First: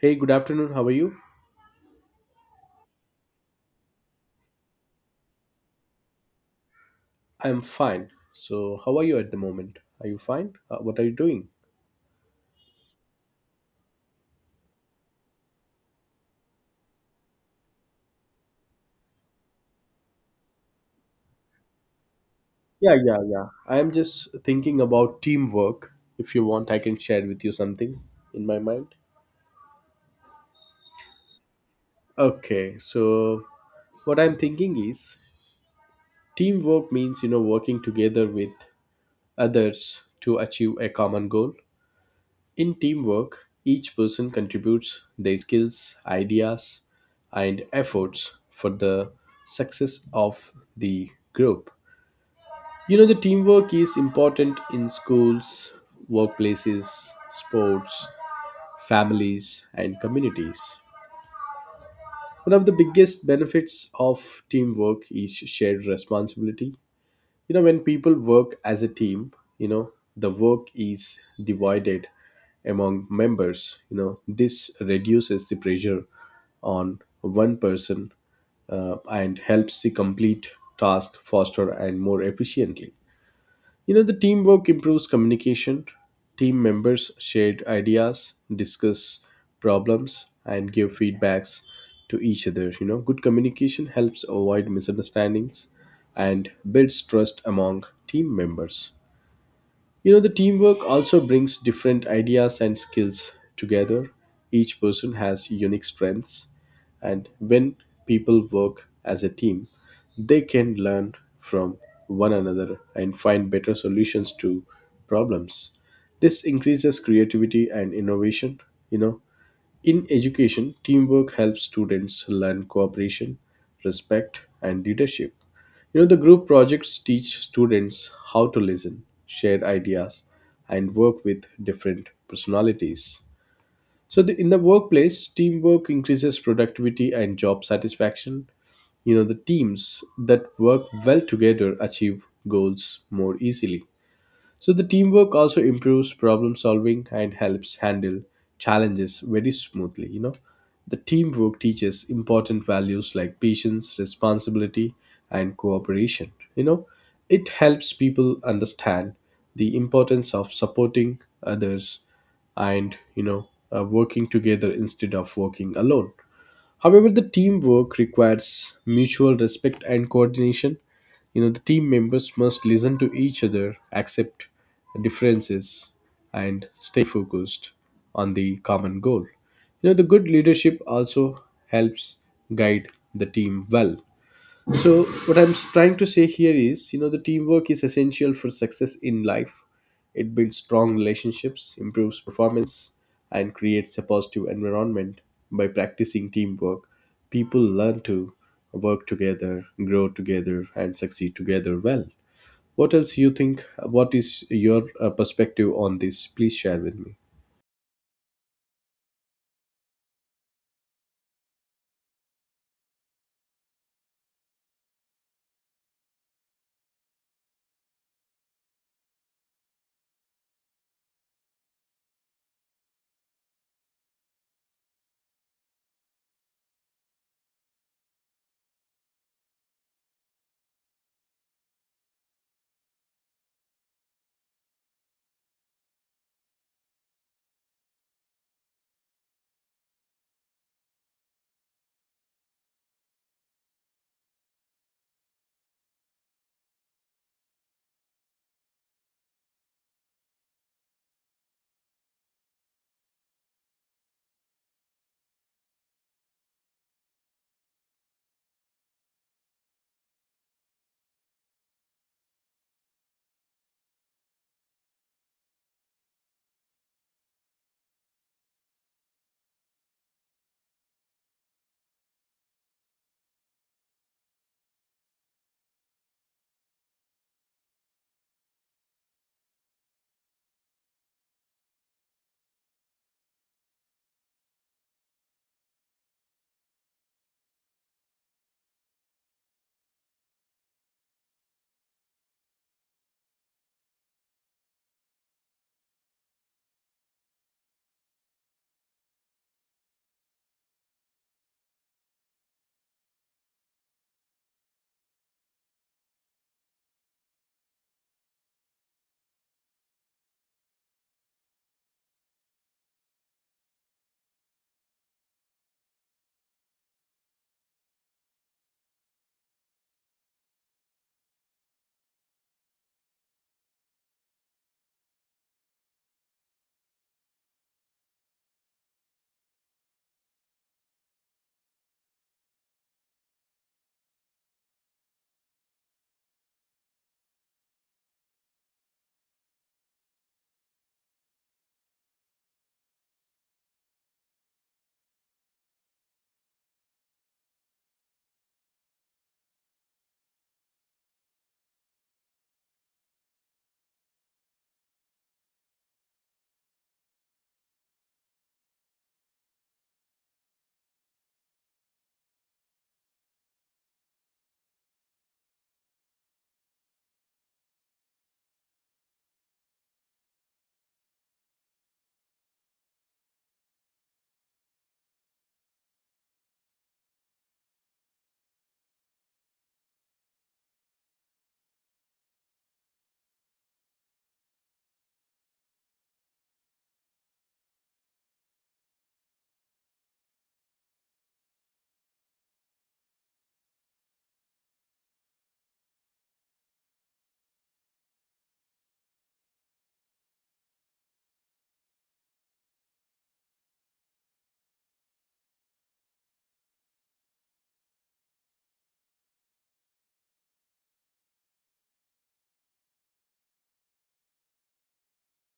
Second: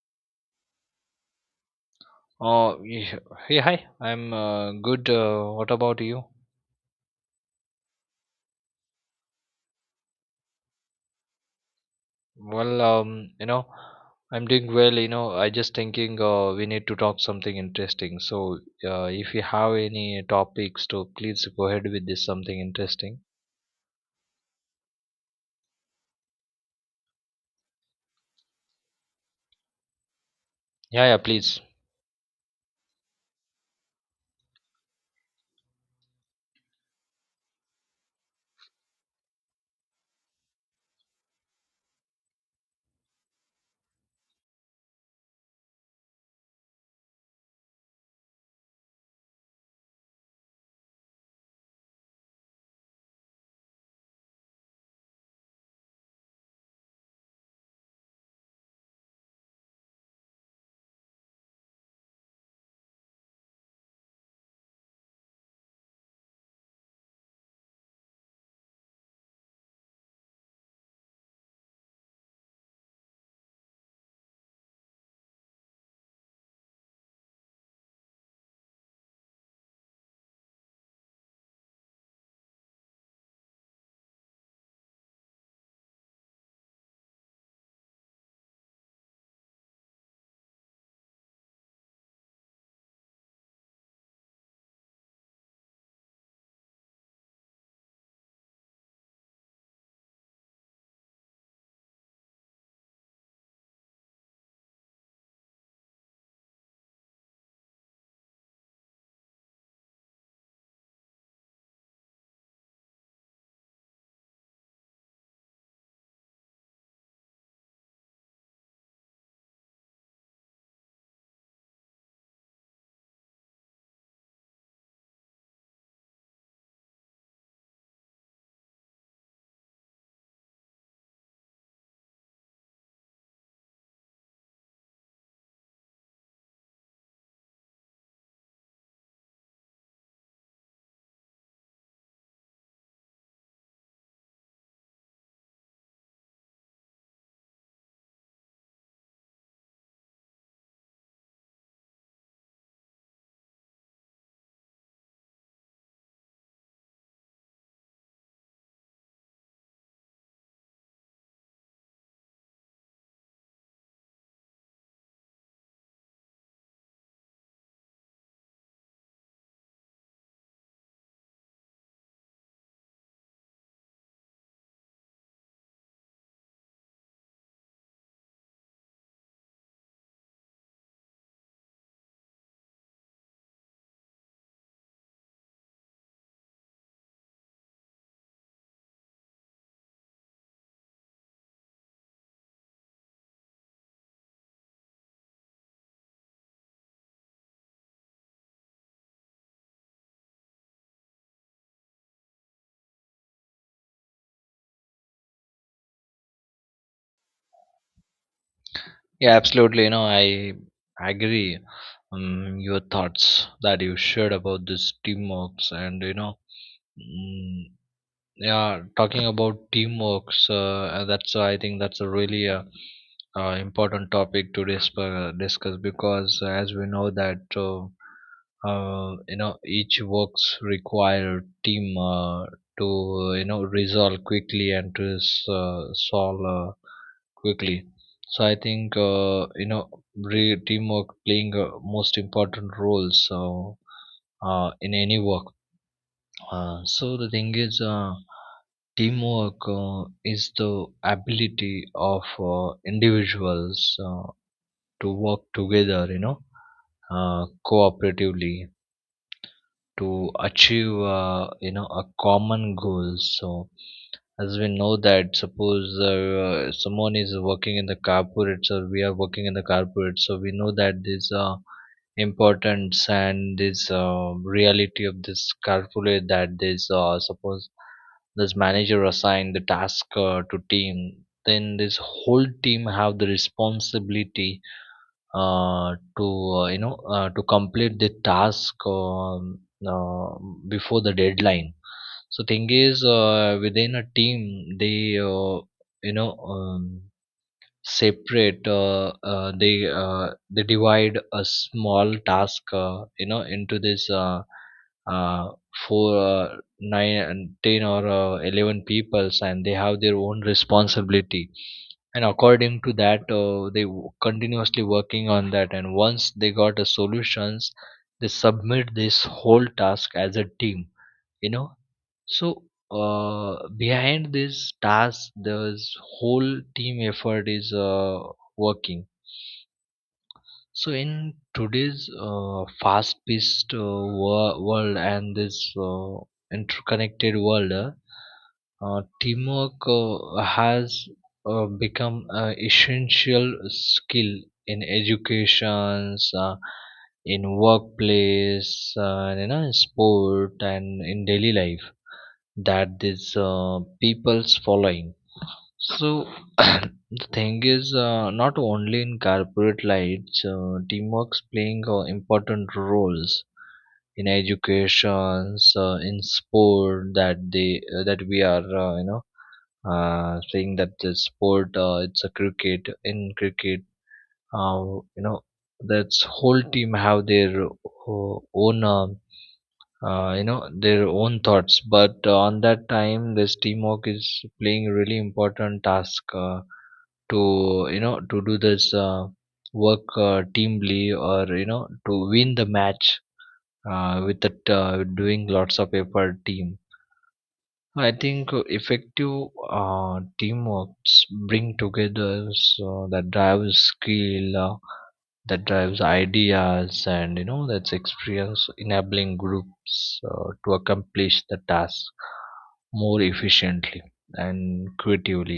Hey, good afternoon. How are you? Oh yeah, hey, hi. I'm good. What about you? I'm fine. So, how are you at the moment? Are you fine? What are you doing? Well, um, you know, I'm doing well. You know, I just thinking we need to talk something interesting. If you have any topics to please go ahead with this something Yeah, yeah, interesting. yeah, I'm just thinking about teamwork. If you want, I can share with you something in my mind. Yeah, yeah, please. Okay, so what I'm thinking is teamwork means, you know, working together with others to achieve a common goal. In teamwork, each person contributes their skills, ideas, and efforts for the success of the group. You know, the teamwork is important in schools, workplaces, sports, families, and communities. One of the biggest benefits of teamwork is shared responsibility. You know, when people work as a team, the work is divided among members. You know, this reduces the pressure on one person and helps the complete task faster and more efficiently. You know, the teamwork improves communication. Team members share ideas, discuss problems, and give feedbacks to each other. You know, good communication helps avoid misunderstandings and builds trust among team members. You know, the teamwork also brings different ideas and skills together. Each person has unique strengths, and when people work as a team, they can learn from one another and find better solutions to problems. This increases creativity and innovation. You know, in education, teamwork helps students learn cooperation, respect, and leadership. You know, the group projects teach students how to listen, share ideas, and work with different personalities. So, in the workplace, teamwork increases productivity and job satisfaction. You know, the teams that work well together achieve goals more easily. So the teamwork also improves problem solving and helps handle challenges very smoothly, you know. The teamwork teaches important values like patience, responsibility, and cooperation. You know, it helps people understand the importance of supporting others and working together instead of working alone. However, the teamwork requires mutual respect and coordination. You know, the team members must listen to each other, accept differences, and stay focused on the common goal. You know, the good leadership also helps guide the team well. So what I'm trying to say here is, you know, the teamwork is essential for success in life. It builds strong relationships, improves performance, and creates a positive environment. By practicing teamwork, people learn to work together, grow together, and succeed together well. What else you think? What is your perspective on this? Please share with me. Yeah, absolutely. I agree. Your thoughts that you shared about this teamworks and mm, yeah talking about teamwork that's I think that's a really important topic to discuss because as we know that you know each works require team to you know resolve quickly and to solve quickly so I think you know teamwork playing most important roles in any work so the thing is, teamwork is the ability of individuals to work together, cooperatively to achieve, a common goal. So as we know that, suppose someone is working in the corporate, or we are working in the corporate, so we know that this. Importance and this reality of this calculate that this suppose this manager assign the task to team then this whole team have the responsibility uh, to to complete the task uh, before the deadline so thing is within a team they you know um, separate they divide a small task you know into this uh, four nine and 10 or 11 peoples and they have their own responsibility and according to that they continuously working on that and once they got a solutions they submit this whole task as a team you know so behind this task, this whole team effort is working. So in today's fast-paced world and this interconnected world, teamwork has become an essential skill in educations, in workplace, and you know, in sport, and in daily life that these people's following so the thing is not only in corporate lights teamwork's playing important roles in educations in sport that we are you know saying that the sport it's a cricket in cricket uh, you know that's whole team have their own you know their own thoughts but on that time this teamwork is playing a really important task to you know to do this work teamly or you know to win the match with the doing lots of effort team I think effective uh, teamworks bring together so that drives skill that drives ideas and you know that's experience enabling groups to accomplish the task more efficiently and creatively